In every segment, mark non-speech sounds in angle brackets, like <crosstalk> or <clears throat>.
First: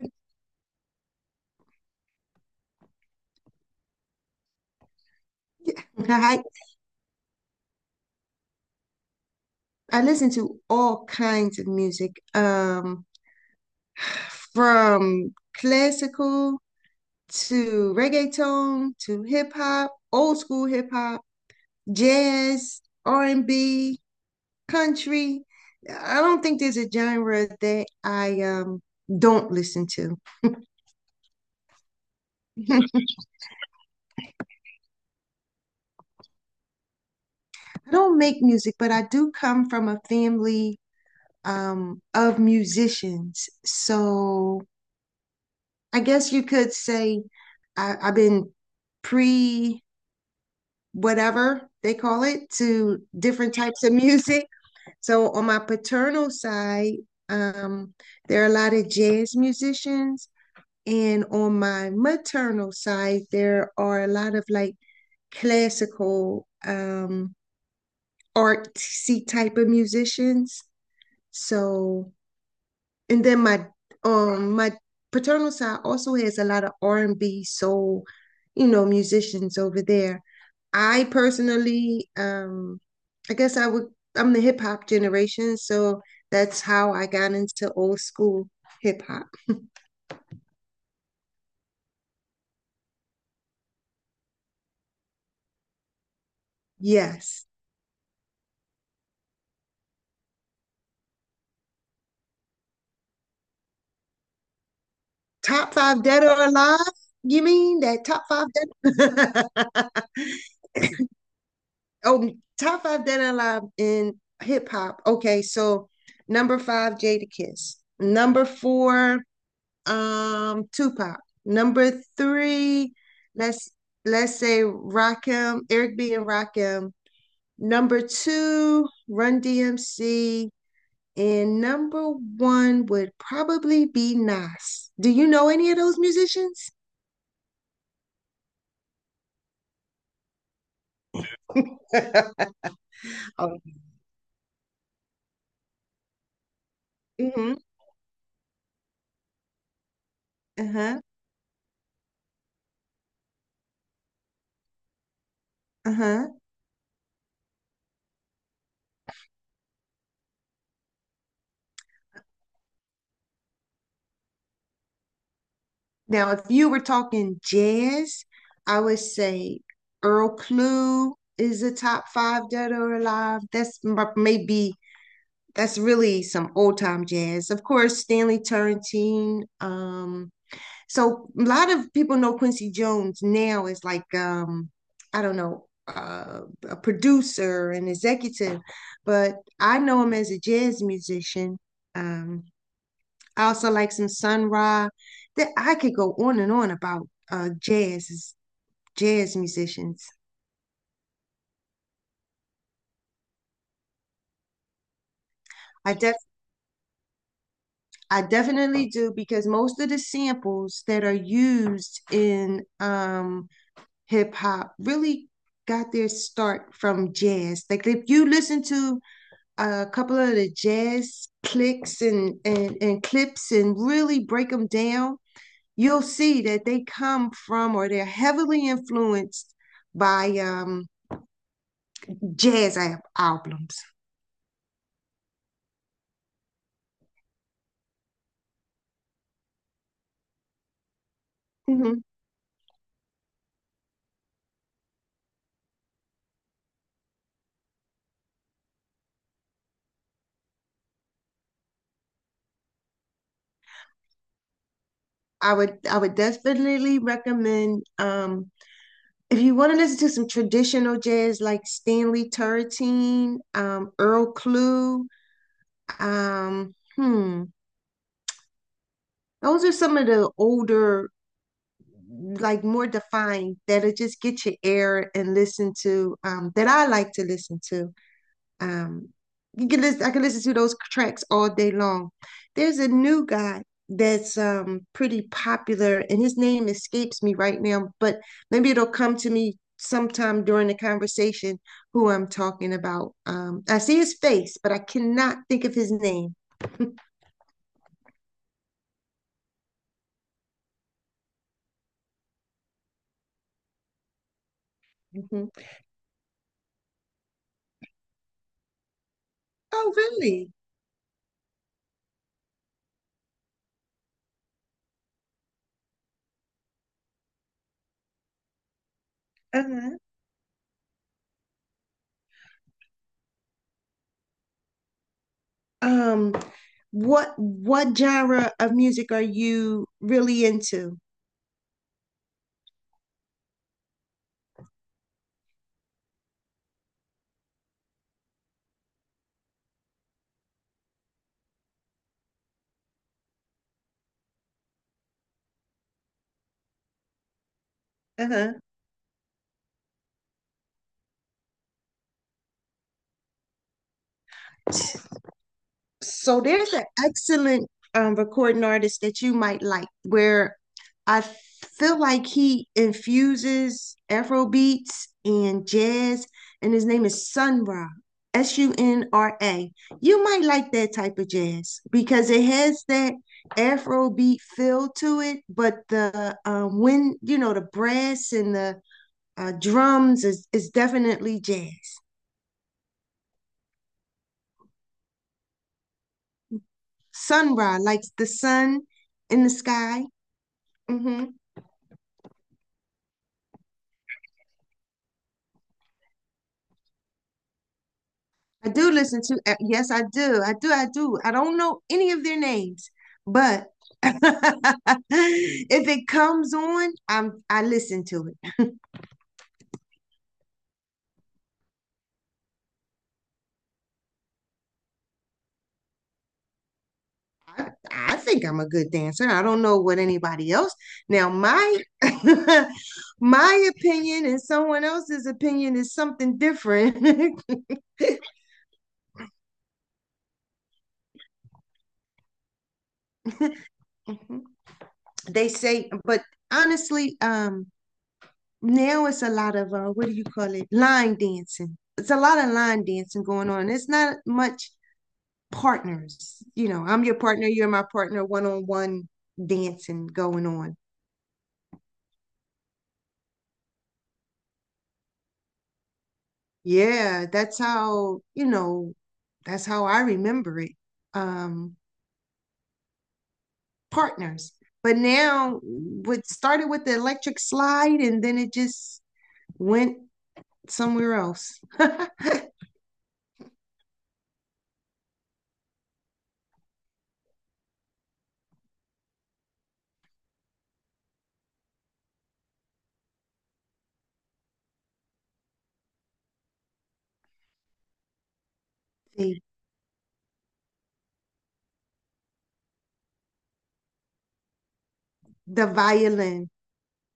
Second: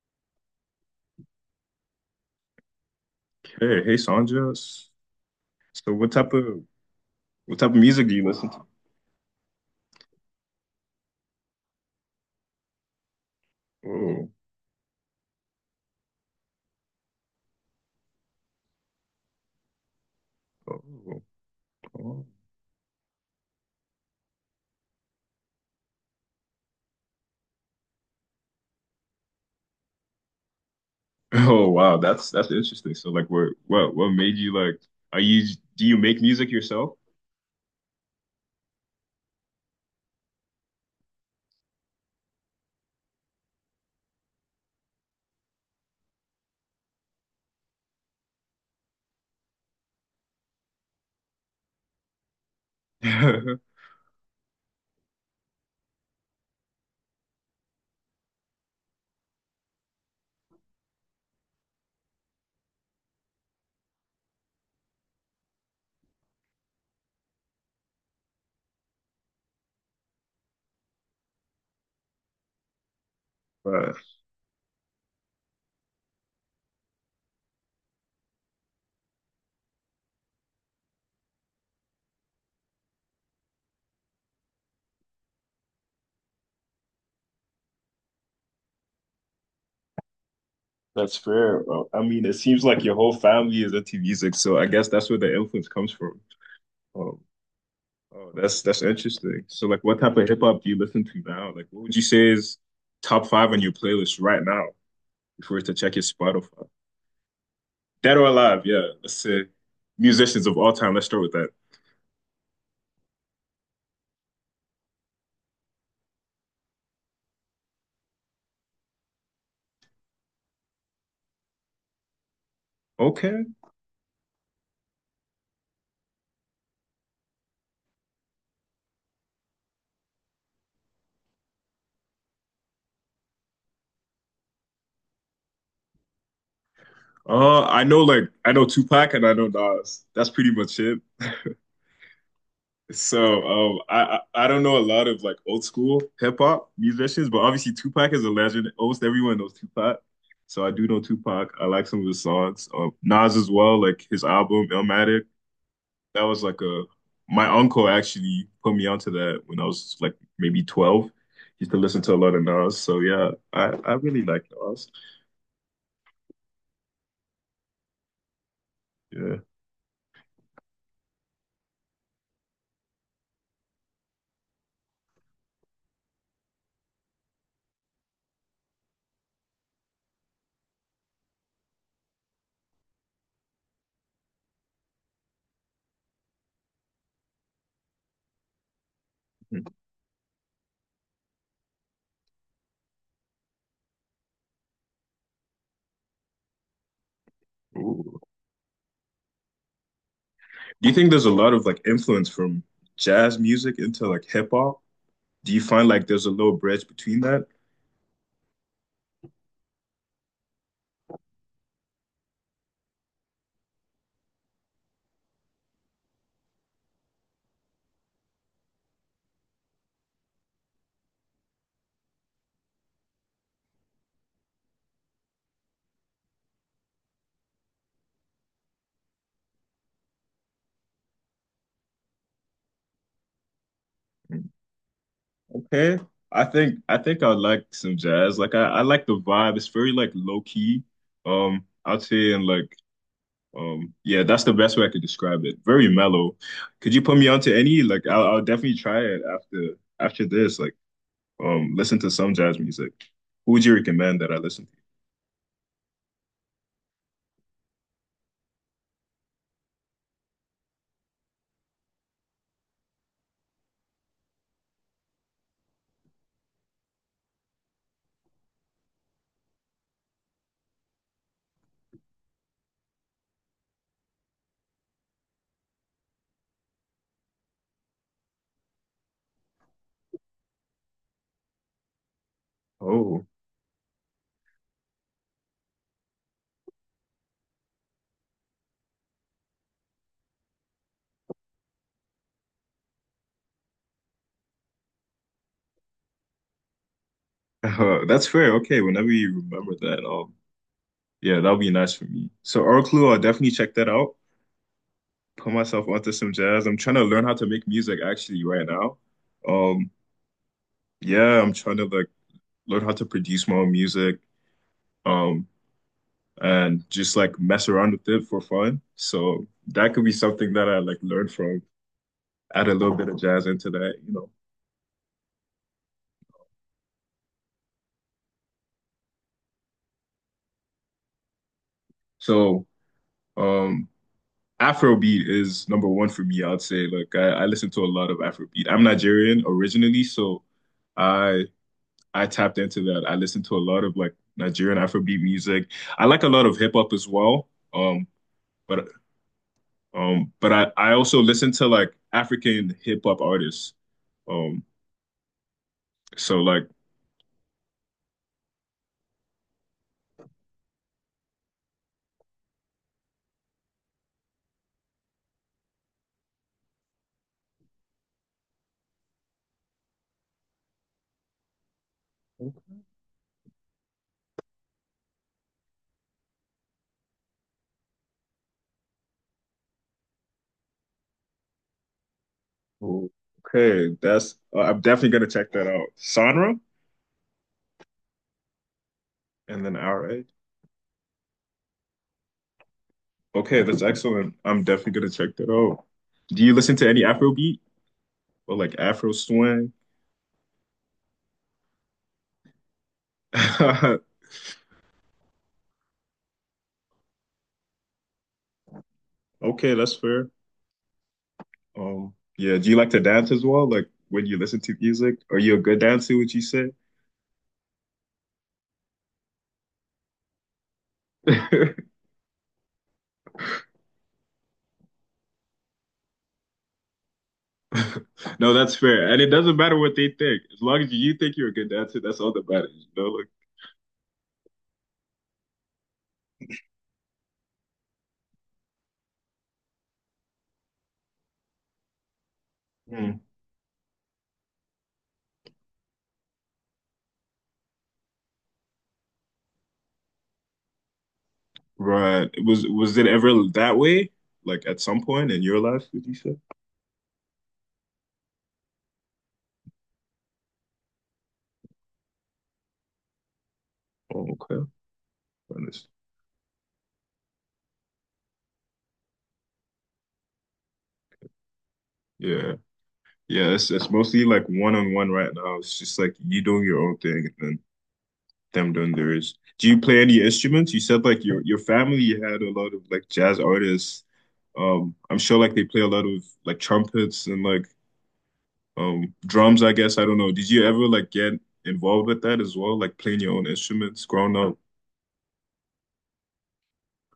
Yeah, Hey, hey, Sandra. S- So, what type I of what type of music do you listen to? I listen to all kinds of music, Oh, from classical to reggaeton to hip hop, old school hip hop, oh, oh. jazz, R&B, country. I don't think there's a genre that I don't listen to. Oh, wow, that's <laughs> interesting. I So, like, what made you like? Are you do you make music yourself? don't make music, but I do come from a family of musicians. So I guess you could say I've been pre whatever they call it to different <laughs> types of music. So on my paternal side, um, there are a lot of jazz musicians, and on my maternal side, there are a lot of like classical, artsy type of musicians. So And then my Wow, um my paternal side also has a lot of R and B soul, musicians over there. I personally, I guess I would I'm the hip hop generation, so that's how I got into old school hip hop. that's fair, bro. I mean, it seems like your whole family is into music, so I guess that's where the influence comes from. Oh, Yes. oh, that's interesting. So, like, what type of hip hop do you listen to now? Like, what would you say is top five on your playlist right now if we were to Top check your five dead or Spotify? alive? You mean that Dead top or five alive, yeah. Let's say dead? <laughs> musicians of all time. Let's start with that. Oh, top five dead and alive in hip hop. Okay, so number five, Jada Kiss. Number four, Tupac. Number three, Okay. let's let's say Rakim, Eric B. and Rakim. Number two, Run DMC. And number one would probably be Nas. Do you know any of those musicians? I know like I know Tupac and I know Nas. That's pretty much it. <laughs> So Oh, I don't know a lot of like old school hip hop musicians, but hmm. obviously Tupac is a legend. Almost everyone knows Tupac. So I do know Uh-huh. Tupac. I like some of his songs. Nas as well, like his album Illmatic. That Uh-huh. was like a my uncle actually put me onto that when I was like maybe 12. Used to listen to a lot of Nas. So yeah, I really like Nas. Now, if you were talking jazz, I would Yeah. say Earl Klugh is a top five dead or alive. That's maybe that's really some old time jazz. Of course, Stanley Turrentine. So a lot of people know Quincy Jones now as I don't know, a producer and executive, but I know him as a jazz musician. Um, I also like some Sun Ra. That I could go on and on about Ooh. jazz musicians. Do you think there's a lot of like influence from jazz music into like hip hop? Do you find I like def there's a little bridge between that? I definitely do because most of the samples that are used in hip hop really got their start from jazz. Like if you listen to a couple of the jazz clicks and clips and really break them down, you'll see that they come from or they're heavily influenced by jazz albums. Mm, Okay. I think I like some jazz. Like I like the vibe. It's very like low key. Mhm. I'd say and like yeah, that's the best way I could describe it. Very mellow. Could you put me onto any? Like I'll definitely try it after this. Like listen to some jazz music. Who would you recommend that I listen I would definitely recommend if you want to listen to some traditional jazz like Stanley Turretine, Earl Clue, um, hmm, those are some of the older, like more defined that'll just get your air and listen to that I like to listen to. Um, I can listen to those tracks all day long. There's a to? new guy that's pretty popular, and his name escapes me right now, but maybe it'll come to me sometime during the conversation who I'm talking about. I see his face, but I cannot think of his name. <laughs> <laughs> That's fair. Okay, whenever you remember that, yeah, that'll be nice for me. So Oraclue, I'll definitely check that out. Mhm. Put myself onto some jazz. I'm trying to learn how to make music actually right now. Um, Oh, really? yeah, I'm trying to like learn how to produce my own music, um, and just like mess around with it for fun. So that Uh-huh. could be something that I like learn from. Add a little bit of jazz into that, you know. Um. What genre of music are you really into? So, um. Afrobeat is number one for me, I'd say. Like I listen to a lot of Afrobeat. I'm Nigerian originally, so I I tapped into that. I listen to a lot of like Nigerian Afrobeat music. I like a lot of hip hop as well. Um, Uh-huh. but but I also listen to like African hip hop artists. Um, so So like there's an excellent recording artist that you might like where I feel like he infuses Afro beats and jazz, and his name is Sun Ra, Sunra. You might like that type of jazz because it has that Afro beat feel to it, but the when you know the brass and the drums is definitely jazz. Okay, that's I'm definitely gonna check that out. Sonra Sun Ra, like the sun in the and then sky. Ra. Hmm. Okay, that's excellent. I'm definitely gonna check that out. Do you listen to any Afrobeat or I like do Afro listen to, swing? yes, I do. I do. I do. I don't know any of their names, but <laughs> <laughs> if it comes on, I listen to it. Okay, that's fair. Yeah, do you like to dance as well? Like when you listen to music, are you a good dancer, would you say? I think I'm a good dancer. I don't know what anybody else. Now my <laughs> <laughs> my opinion and someone else's opinion is something different. No, that's fair. And it doesn't matter what they think. As long as you think you're a good dancer, that's all that matters, you know? Like, <laughs> they say, but honestly, now it's a lot of what do you call it? Line dancing. It's a lot of line hmm, dancing going on. It's not much partners. You know, I'm your partner, you're my partner, one on one dancing going on. right. Was it ever that way? Like at some point in your life, would you say? Yeah, that's how, you know, that's how I remember it. Um, Oh, partners. okay. But now Honest. what started with the electric slide and then it just went somewhere else. <laughs> Yeah. Yeah, it's mostly like one on one right now. It's just like you doing your own thing and then them doing theirs. Do you play any instruments? You said like your family had a lot of like jazz artists. I'm sure like they play a lot of like trumpets and like drums, I guess. I don't know. Did you ever like get involved with that as well? Like playing your own instruments growing up? the violin.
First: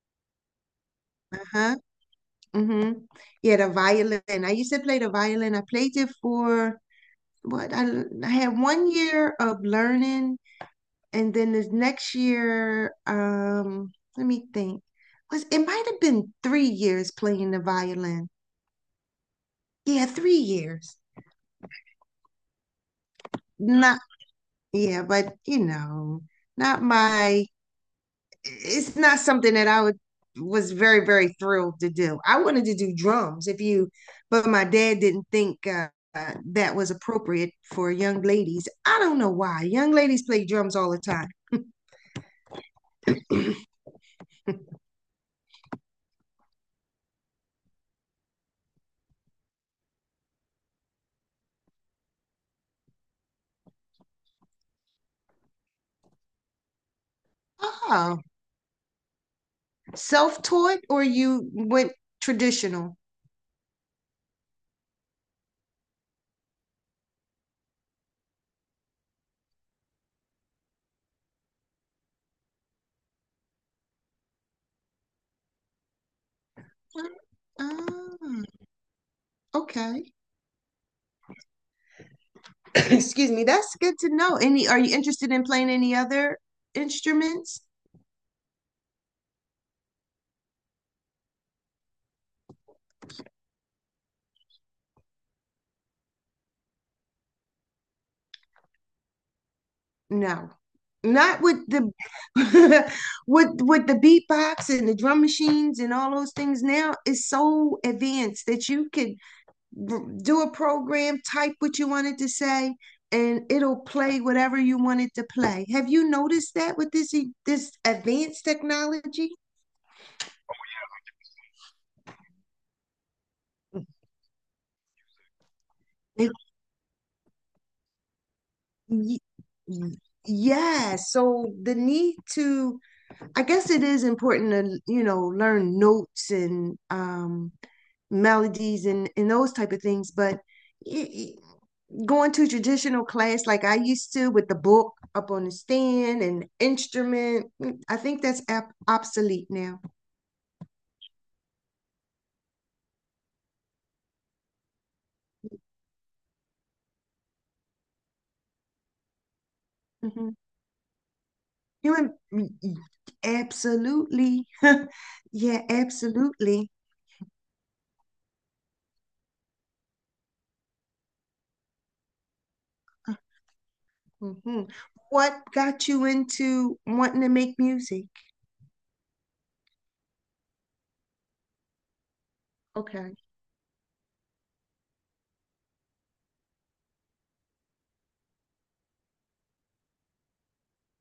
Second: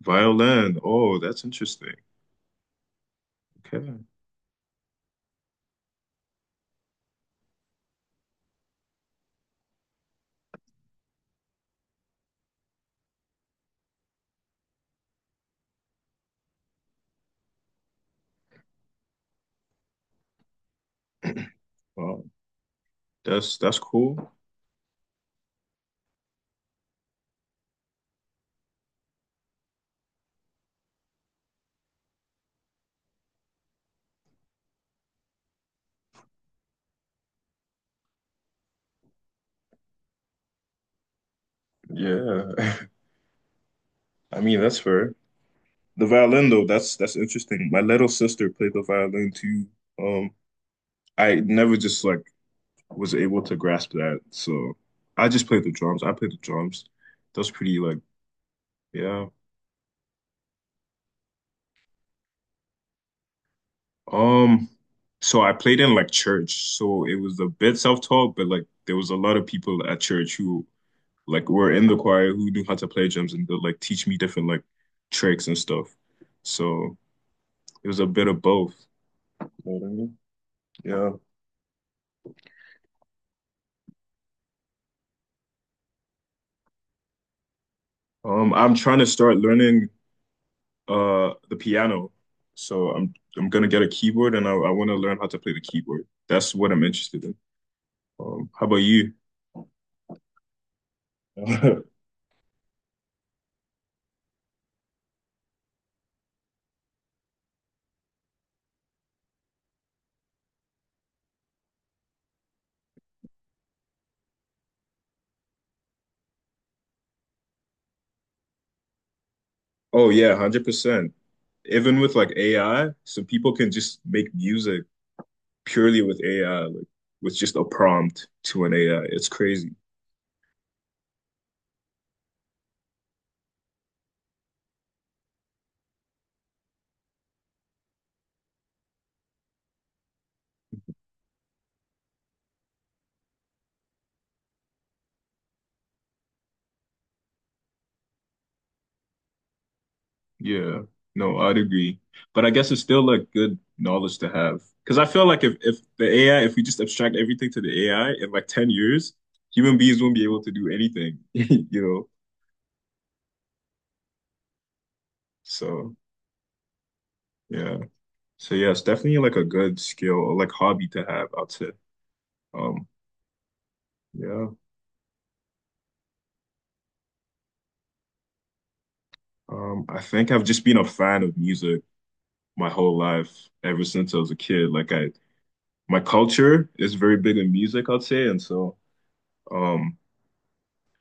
Violin. Oh, that's Uh-huh. interesting. Mm-hmm. Yeah, the Okay. violin. I used to play the violin. I played it for what I, I had 1 year of learning and then the next year, let me think. Was it might have been 3 years playing the violin. Yeah, 3 years. <clears throat> Wow. That's Not cool. yeah, but you know, not my it's not something that I would was very, very thrilled to do. I wanted to do drums if you but my dad didn't think that was appropriate for young ladies. I don't know why. Young ladies play drums all the time. Yeah. <laughs> I mean, that's fair. The violin though, that's interesting. My little sister played the violin too. Um, I never just like was able to grasp that. So I just played the drums. I played the drums. That's pretty like Oh, yeah. self-taught or you went traditional? Um, so I played in like church. So it was a bit self-taught, but like there was a lot of people at church who like were in the choir who knew how to play drums and they'd like teach me different like tricks and stuff. So it was a bit of Oh, both. You know what I okay. mean? Yeah. <clears throat> Excuse me. That's good to know. Any, are you interested in playing any other instruments? I'm trying to start learning the piano. So I'm gonna get a keyboard and I want to learn how to play the keyboard. That's what I'm interested in. How about you? No. Not with the <laughs> <laughs> with the beatbox and the drum machines and all those things now is so advanced that you could do a program, type what you wanted to say, and it'll play whatever you wanted to play. Have you noticed that with this advanced technology? Oh yeah, 100%. Even with like AI, so people can just make music purely with It AI, like with just a prompt to an AI. Y- It's crazy. y- Yeah, so I guess it is important to, you know, learn notes and melodies and those type of things. But y- going to traditional class like I used to with the book up on the stand and instrument, I think that's ab obsolete now. Yeah, no, I'd agree. But I guess it's still a good knowledge to have. Because I feel like if the AI, if we just abstract everything to the AI in like 10 years, human beings won't be Hmm. able to do anything, <laughs> you know? You and- absolutely. <laughs> Yeah, So, absolutely. yeah. So, yeah, it's definitely like a good skill or like hobby to have, I'd say. Um, yeah. Hmm. What got you into wanting to make music? I think I've just been a fan of music my whole Okay. life ever since I was a kid. Like my culture is very big in music, I'd say. Um,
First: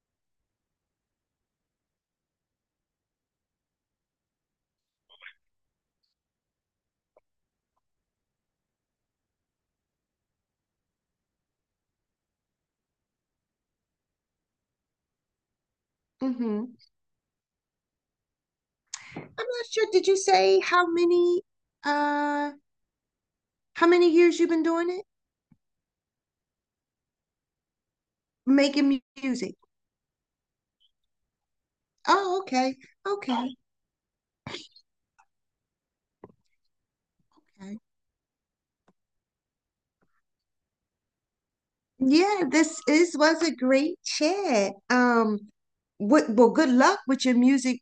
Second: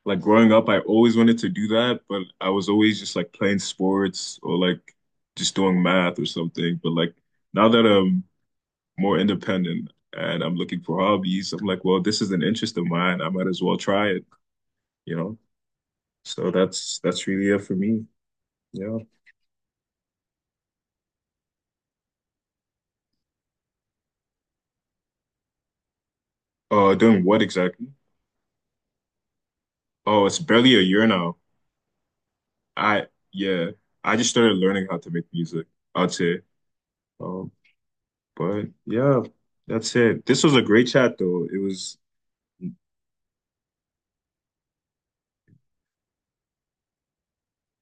Like growing up, I always wanted to do that, but I was always just like playing sports or like just doing math or something. But like now that I'm more independent and I'm looking for hobbies, I'm like, well, this is an interest of mine. I might as well try it, you know? So Hmm. that's really it for me. Yeah. I'm not sure. Did you say how many uh how many years you've been doing it? Doing what exactly? Making music. Oh, it's barely a year now. Oh, okay. I Okay. yeah, I just started learning how to make music, I'd say. Um, Okay. but yeah, that's it. This was a great chat though. It was Yeah, this is was a great chat. What well, good luck with your music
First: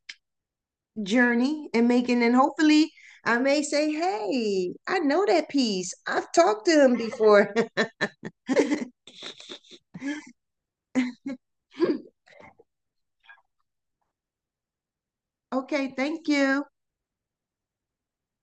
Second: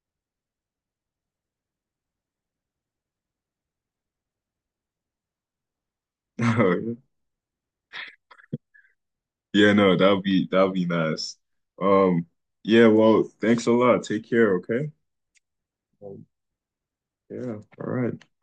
journey and making, and hopefully I may say, hey, I know that piece. I've talked to him <laughs> before. Yeah, no, that'll be nice. Um, <laughs> yeah, well, thanks a lot. Take care, okay? Okay, Um, thank you. yeah, all right.